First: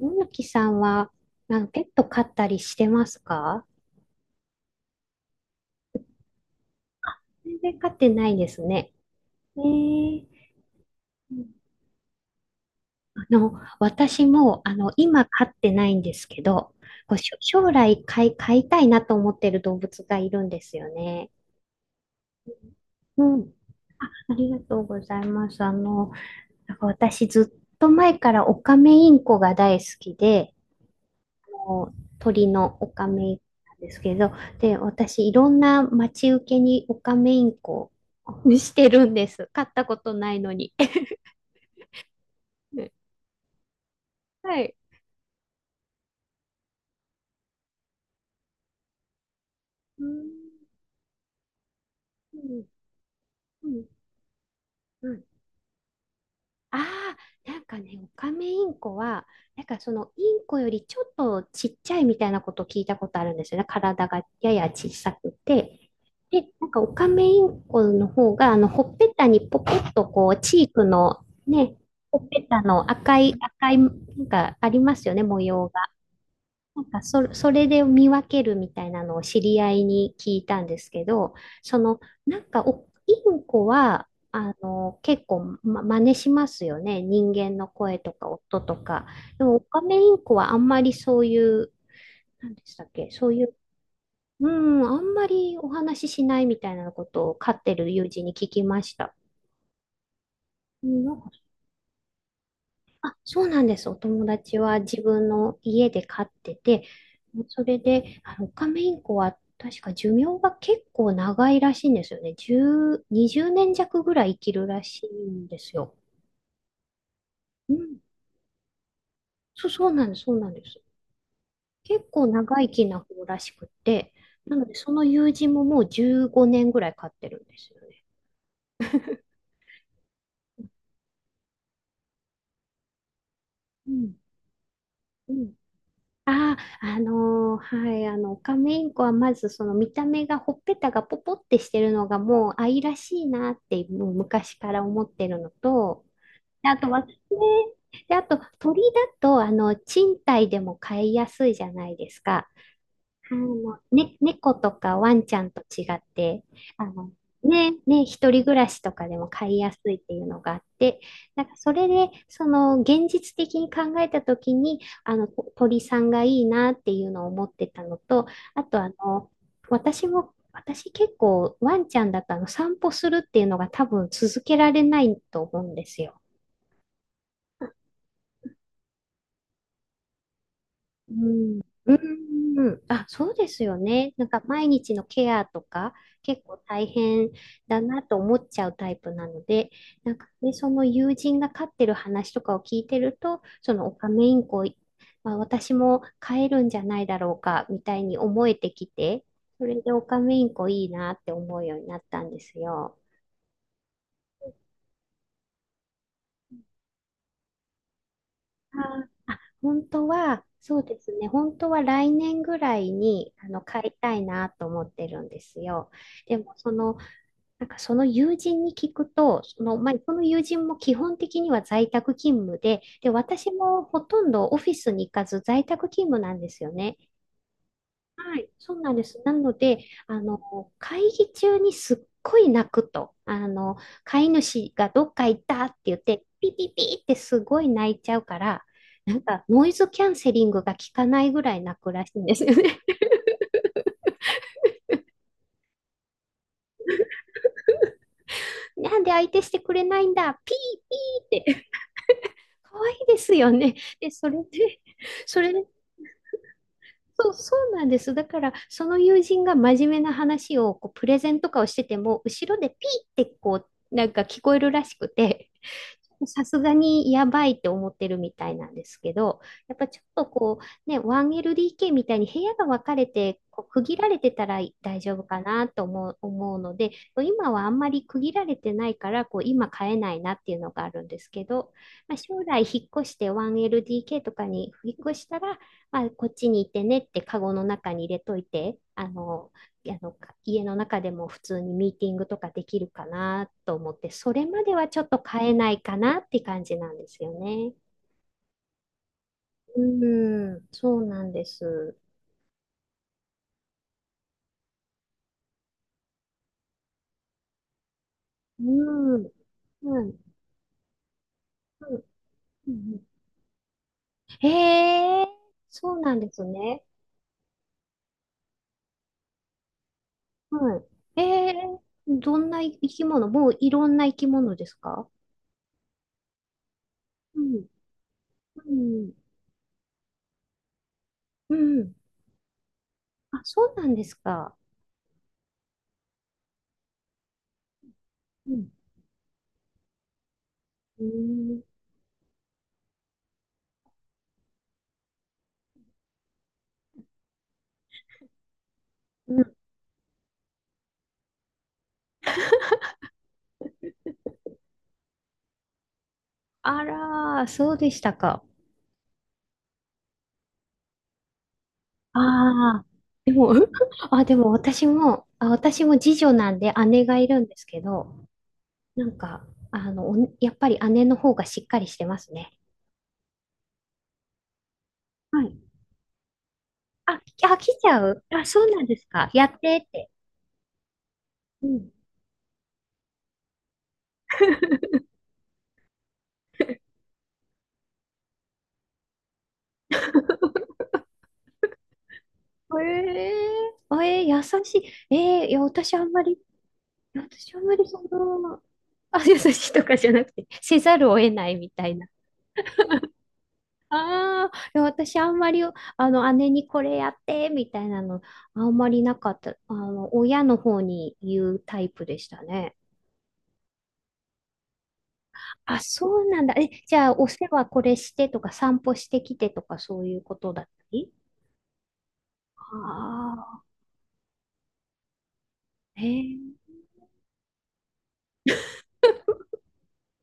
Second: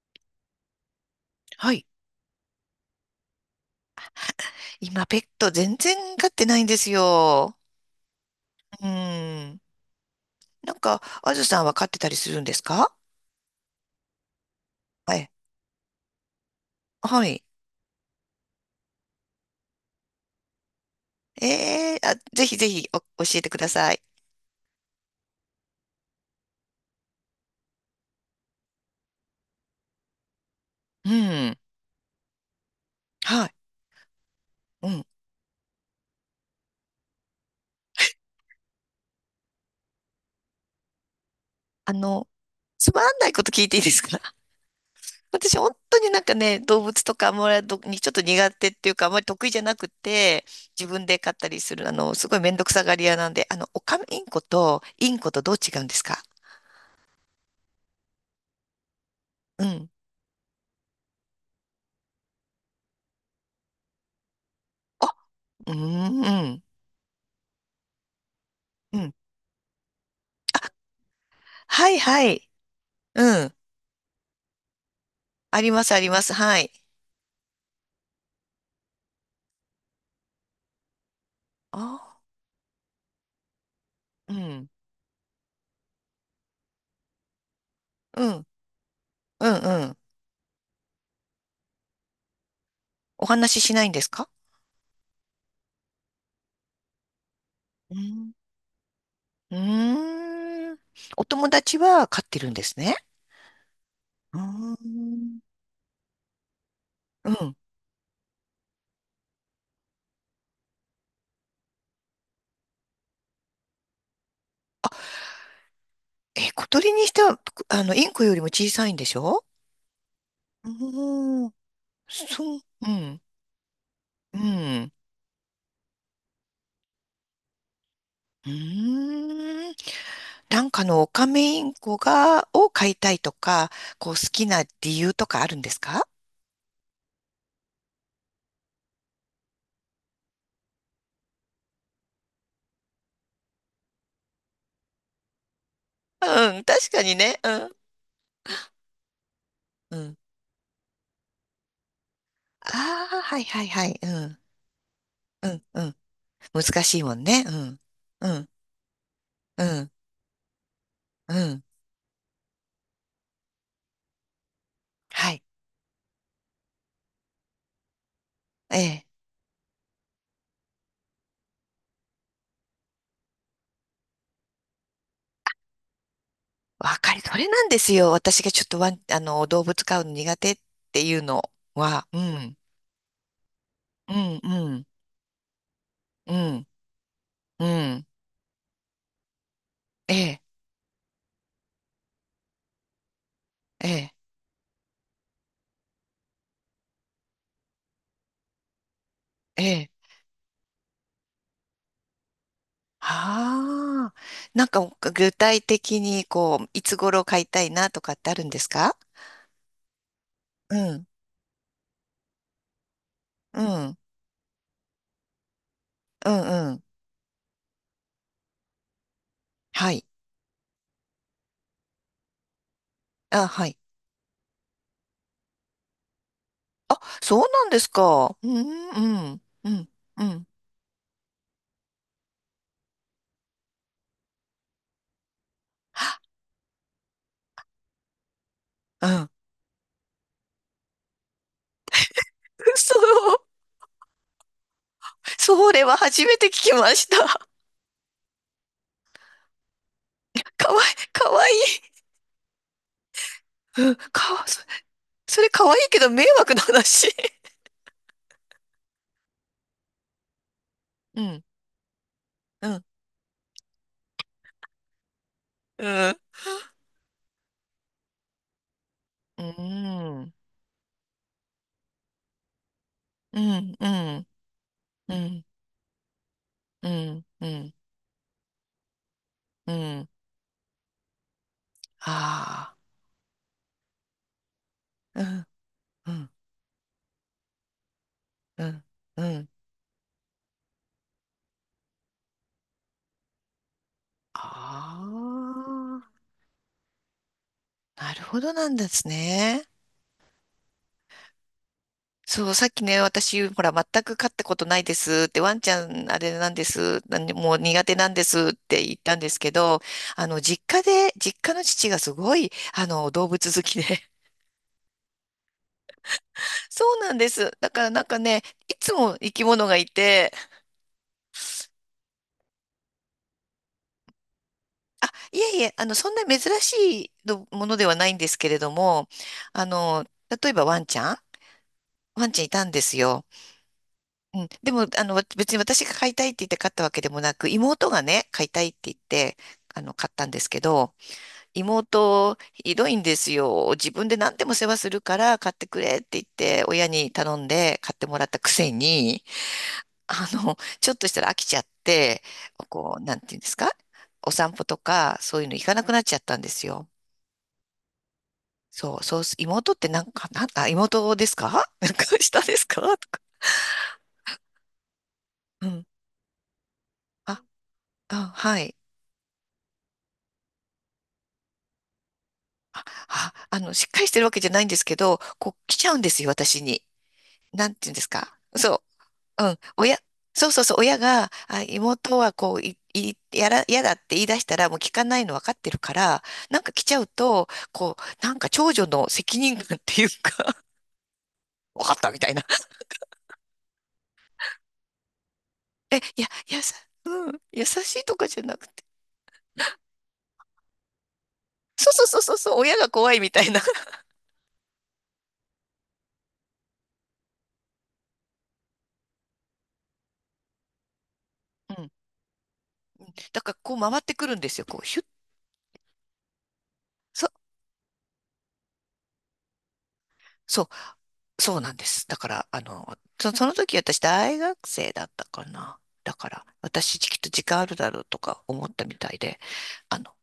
野木さんは、なんかはペい。ット飼ったりしてますか？今、ペット全然飼ってないんですよ。全然飼ってないですうね。えん。ー、なんか、あずさんは飼ってたりするんですか？あの、私も、は今い。飼ってないんですけど、こうはしょい。将来飼い、飼いたいなと思ってる動物がいるんですよね。ええ、あ、ぜひぜひお教うえてん、ください。ありがとうございます。なんか私ずっと前からオカメインコが大好きで、うん。こう鳥のオカメインコはい。なんですけど、で、うん。私、いろんな待ち受けにオカメインコをしてるんです。飼ったことないのに。あの、つ まんないこと聞いていいですか？ はい。私、本当になんかね、動物とかあんまりどにちょっと苦手っていうか、あんまり得意じゃなくうんて、自分で飼ったりする、すごういめんどんくさがり屋なんで、うオんカメインコとうインんコとどう違うんですか？ああ、なんかね、オカメインコは、なうんかそん。のインコよりちょっとちっちゃいみたいなことを聞いたことあるんですよね。体がやや小さあ、くうーて。ん、で、うん。なんかオカメインコの方が、ほっうぺん、たにポコッとこう、チークのね、はいほはっぺい。たの赤うい、ん。赤い、なんかありますよね、模あ様りが。ます、あります。はい。それで見分けるみたいなのを知り合いに聞いたんですけど、そあの、なんかお、インコは、あ、うん。結構、ま、真似しますよね。人間の声とうかん、音とか。でうも、オカん、うメん。インコはあんまりそういう、なんでしたっけ、おそういう、話ししないんですか？うん、あんまりお話ししないみたいなことを飼ってるう友人にん。聞きました。うーん。うん、んお友達は飼ってるんですね。そうなんです。お友う達ーは自分ん。の家で飼ってて、うん。それで、オカメインコは確か寿命が結構長いらしいんですよね。10、20年弱ぐらい生きるらしいんですよ。え、小鳥にしては、うん。インコよりも小さいんでしょ？そう、そうなんです。そうなんでうす。ーん。結構そ長う、生きうなん、方らしくて、うなので、そん。の友人ももう15年ぐらい飼ってるんですよね。うーん。なんかのオカメインコが、を飼いたいとか、うこうん。好きな理由とうかあん。るんですか？はい、オカメインコはまずその見た目がほっぺたがポポってしてるのがもう愛らしいなって、もう昔から思ってるのと、うん、であと確かは、ね、にね。うん。で、あと鳥だと、うん、賃貸でも飼いやすいじゃないですか。ああ、はいはいはい。うん。猫とかワンちゃうんとん。違うん。って、難あしいの、もんね。うん。ね、う一人ん。暮らしとかでも飼いうやすん。いっていうのがあって、うなんかん。それで、その、現実的に考えたときに、はい。鳥さんがいいなっていうのを思ってたのと、あえと、え。私も、私結構ワンちゃんだと散歩するっていうのが多分続けられないと思うんですよ。わかり、それなんですよ。私がちょっとワン、動物飼うの苦手ってういうのん、は。うん。うん、あ、そうですよね。うなんん。か毎うん。日のケアとかう結構ん。大変うだなん。と思っちゃうタイプなので、なえんかえ。ね、その友人が飼ってる話とかを聞いてると、そのえオカメえ。インコ、まあ、私も飼えるんじゃないだろうかみたいに思えてきて、えそれえ。でオカメインコいいなって思うようになったんですよ。はあ。なんか具体的に、こう、いつ頃飼いたいなとかってあるんですか？本当は、うそうでん。すね、本当は来年ぐらいにう買いん。たいなと思ってるんですよ。うでも、ん。そうん。の、なんかその友人に聞くと、その、まはあ、い。この友人も基本的には在宅勤務で、で、あ、私はい。もほとんどオフィスに行かず在宅勤務なんですよね。そうなんですはか？うい、そうん、なんです。なうん、のうで、ん、あうの、ん、会議中にすっごい泣くと、飼い主がどっか行ったって言って、ピピピってすごい泣いちゃうから、うなんん。かノイズキャンセリングが効かないぐらい泣くらしいんですよね。そう、それは初めて聞きました。なんで相手してくれないんだ、ピ かーわいい、かピーわっいて。い。可愛いですよね。うん、で、そかれわ、そ、で、そそれれかわいいけど迷惑な話。そう、そうなんです。だから、その友人が真面目な話をこうプレうゼンん、とかをしてても、後ろうでピん、ーってこう、なんか聞こえるらしくて、うん、さすがにやばいって思ってるみたいなんですけど、うやっぱちょっとん、こう、ね、1LDK みたいに部屋が分かれて、うこうん、区う切られん、てたら大丈うん、う夫かん、なと思うのうで、今はあん、んまり区切られてないから、こう今う買えん、ないなっていうのがあるんですけど、まあ、将来あ引っ越して 1LDK とかに引っ越したあ、ら、あ、うん、うこん、っちにいてねってカゴの中に入れというて、ん、うん、あの、家の中でも普通にミーティングとかできるかなと思って、それまではちょっと買えないかあなって感じなんですよね。あ、なるほどなんですね。うん、そうなんです。そう、さっきね、私、ほら、全く飼ったことないですって、ワンちゃん、あれなんです、なんでもう苦手なんですっうて言っん、たうんでん、すけど、うん。実家で、実家の父がすごい、うん動物好きで。へえ、そうなんですね。そうなんです。だからなんかね、いつも生き物がいて、はい。ええ、どんな生き物？もういろんな生き物ですか？あ、いえいえ、そんな珍しいうのん、ものではないんですけれどうも、ん、あの、例えばワンちゃん、うん。ワンちゃんいたんですよ。あ、そうなんですうん、か。でも、別に私が買いたいって言って買ったわけでもなく、妹がね、買いうたいん。って言って、買ったんですけど、うん妹、ひどいんですよ。自分で何でも世話するから買ってくれって言って、親に頼んで買ってもらったくせに、うん。ちょっとしたら飽きちゃって、こう、なんていうんですか？お散歩とか、そういうの行かなくなっちゃったんですあよ。らー、そうでしたか。そう、そうす、妹ってなんか、なん、あ、妹ですか？ なんか下ですあかあ、とか。でも、あ、でも私も、あ、う私ん。も次女なんで姉がいるあ、んですけど、あ、はい。なんか、やっぱり姉の方がしっかりしてますね。あ、しっかりしてるわけじゃないんですけど、はこい。う来ちゃうんですよ、私に。あ、来なんちていうんゃですう？か。あ、そうなそんですか。やう。うっん。てっ親、て。そうそうそう、親が、あ、うん。妹はこう、い、い、やら、やだって言い出したら、もう聞か ないの分かってるから、なんか来ちゃうと、こう、なんか長女の責任感っていうか、分かったみたいな。えー、えー、優しい。えー、いや、え、いや、いやさ、うん、私あん優まりしそいとかじゃなの、くて。あ、優しいとかじゃなくて、せざるを得ないみたそいな。うそうそうそう、そう、親が怖いみたいな。ああ、いや私あんまり、姉にこれやって、みたいなの、あんまりなかった。親の方に言うタうイん。プでしたね。だからこう回ってくるんですよ、こう、ヒュッ。あ、そうなんだ。え、じゃあ、そおう、世話これしてとか、散歩してきてとか、そういうことだそっう。たり？そうなんです。だから、そ、そのああ時私大学生だったかな。ー、えだから、ー、私きっと時間あるだろうとか思ったみたいで、あの、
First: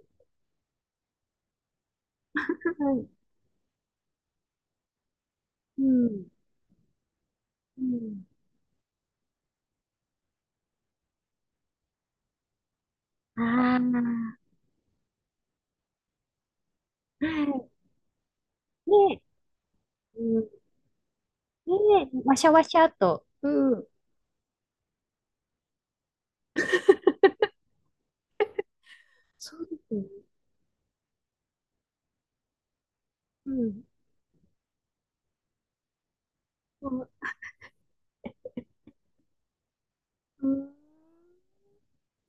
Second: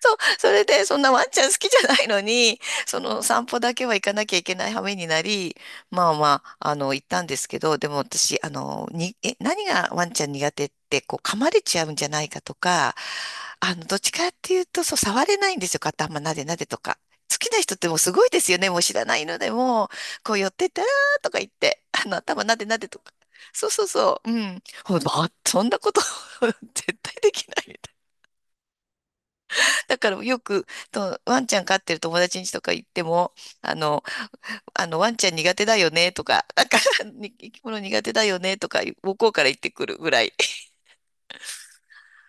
そう、それで、そんなワンちゃん好きじゃないのに、はそい。の散歩だけは行かなきゃいけない羽目になり、うまあん、まあ、行ったんですけど、うでもん。私、あの、に、え、何がワンちゃん苦手って、こう、噛まれちゃうんじゃないかとか、あどっちかっあ、ていうと、そう、触れないんですよ、頭なでなでとか。好きなは人ってもうすごいですよね、もう知らい。なね、いのでも、こうう寄ん、ってったらーとか言って、ね、わし頭ゃなわでしなゃでとか。と。そううそん、うそう、うん。ほんまあそんなこと 絶対できない。そうですだね。からよく、と、ワンちゃん飼ってる友達に家とか行っても、うあん、の、ワンちゃん苦手だよねとか、なんか、う ん、に生き物苦手だよねとか、向こうから言ってくるぐらい。うん。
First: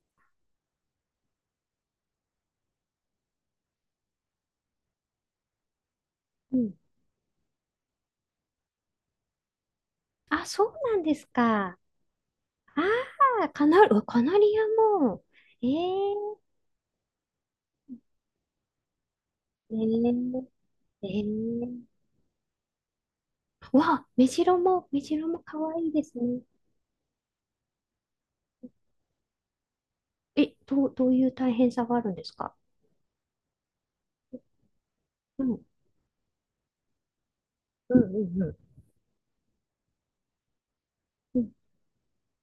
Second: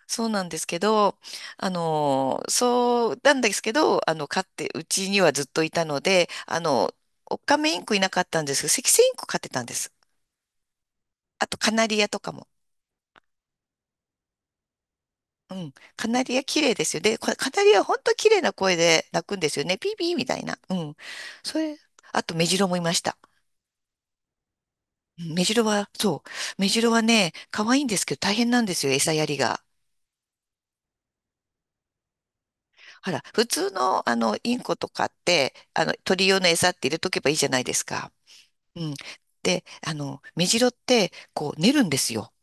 そうなんですけど、そうなんですけど、飼って、うちにはずっといたので、うんオカメインコいなかったんですけど、セキセイインコ飼ってたんです。あ、そうなんですあと、カか。ナリアとかも。ああ、カナル、うわカナリアも。うえん。カナえリア綺麗ですよね。でカナリア本当綺麗な声で鳴くんですよえね。ピーピーみたーいな。うん。えそれ、ーあとメジロもいました。うわ、メジロもメジ可ロ愛は、いですそう。ね。メジロはね、可愛いんですけど大変なんですよ、餌やりが。え、どういう大変さがあるんですか？ほら、普通の、インコとかっうん、うて、ん、鳥用の餌って入れとけばいいじゃないですうか。ん、うん。うん。で、メジロって、うこんう、寝るんですよ。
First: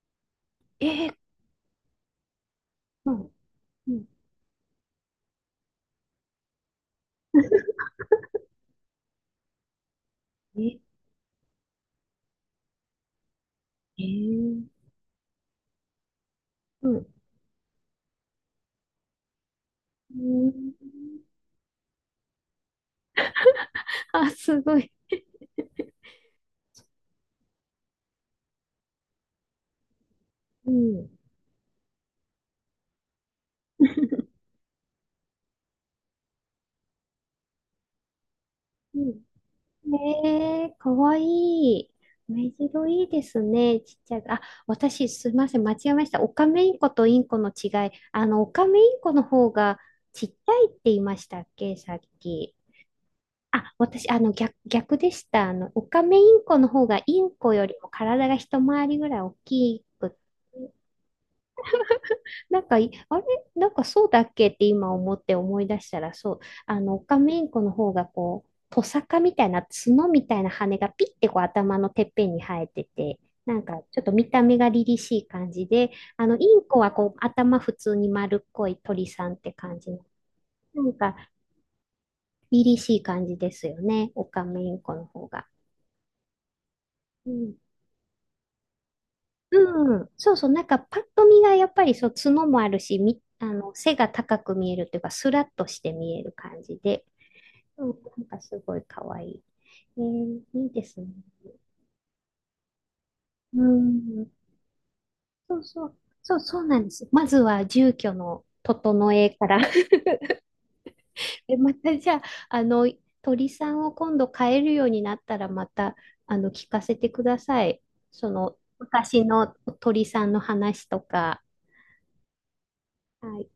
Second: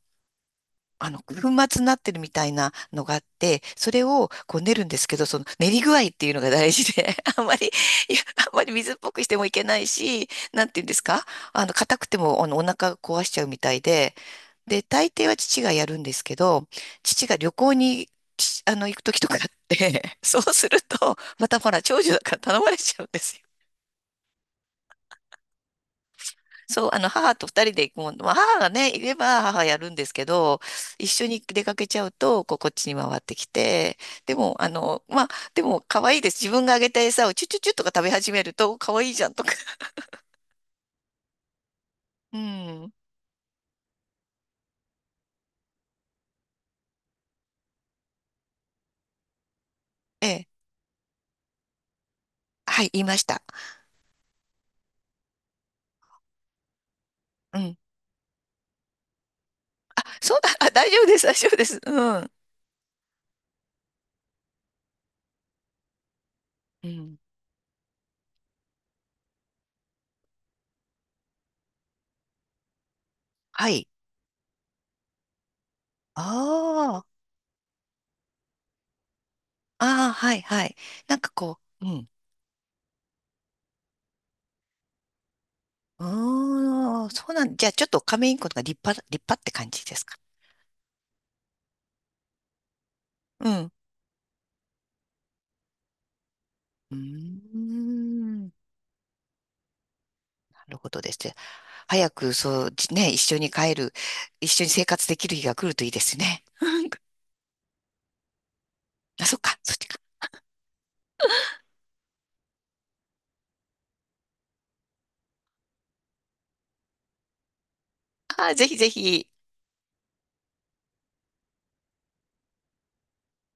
えー、粉末になってるみたいなのうがあっん、て、そうれん、をこう練るんですけど、その練り具合っていうのが大事で、あんまり、いや、あんまり水っぽくしてもいけないし、なんえ、ていうんですか？硬くても、お腹壊しちゃうみたいえで、ー、で、大抵は父がやるんですけど、うん。父が旅行に、ち行く時とかあって、う そうすんると、またほら、長女だから頼まれちゃうんです。あ、すごい。そう、母と二人で行くもん、まあ、母がね、いれば母やるんですけど、う一ん、緒に出かけちゃうと、こう、こっちに回ってきて、でも、まあ、でも、可愛いです。自分があげた餌をチュチュチュとか食べ始めると、可う愛いんじゃんとか。ねえ、かわいい。う目白ん。いいですね。ちっちゃい。あ、私、すいません。間違えました。オカメインコとインコの違い。オカメインコの方がちえっちえ。ゃいって言いましたっけ、さっき。はい、言いました。あ、私、逆でした。オカメインコの方がインコうよりん。も体が一回りぐらい大きあ、くっそうだ。あ、大丈夫です。大丈夫です。うん。なんかい、あれなんかそうだっけって今思って思い出したら、そう、うオん。カメインコの方がこう、トサカみたいな角みたいな羽がピッてこう頭のてっぺんに生えてて、なんはかい。ちょっと見た目が凛々しい感じで、インコはああ。こう頭普通に丸っこい鳥さんって感じの、ああ、はい、はい。なんかなんかこう、うん。凛々しい感じですよね、オカメインコの方が。うーん。そううなん。ん、じゃあ、ちょっとカメインコが立派、立派って感じうですん、か？そうそう、なんかパッと見がやっぱりそう角もあるし、み、あうん。の背が高く見えるというか、スラッとして見える感じうーで、うん、なんかん、なすごい可愛い。えー、いいるでほすどね。ですね。早く、そう、じね、一緒にう帰る、ん。一緒に生活できる日がそう来るとそいいう。ですそう、ね。そうなんで す。まずは住居の整あ、えそっかか、ら。そっちか。で、またじゃあ、あの、鳥さんを今度飼えるようになったら、また、聞かせてください。そあー、の、ぜひぜ昔ひ。の鳥さんの話とか。はい。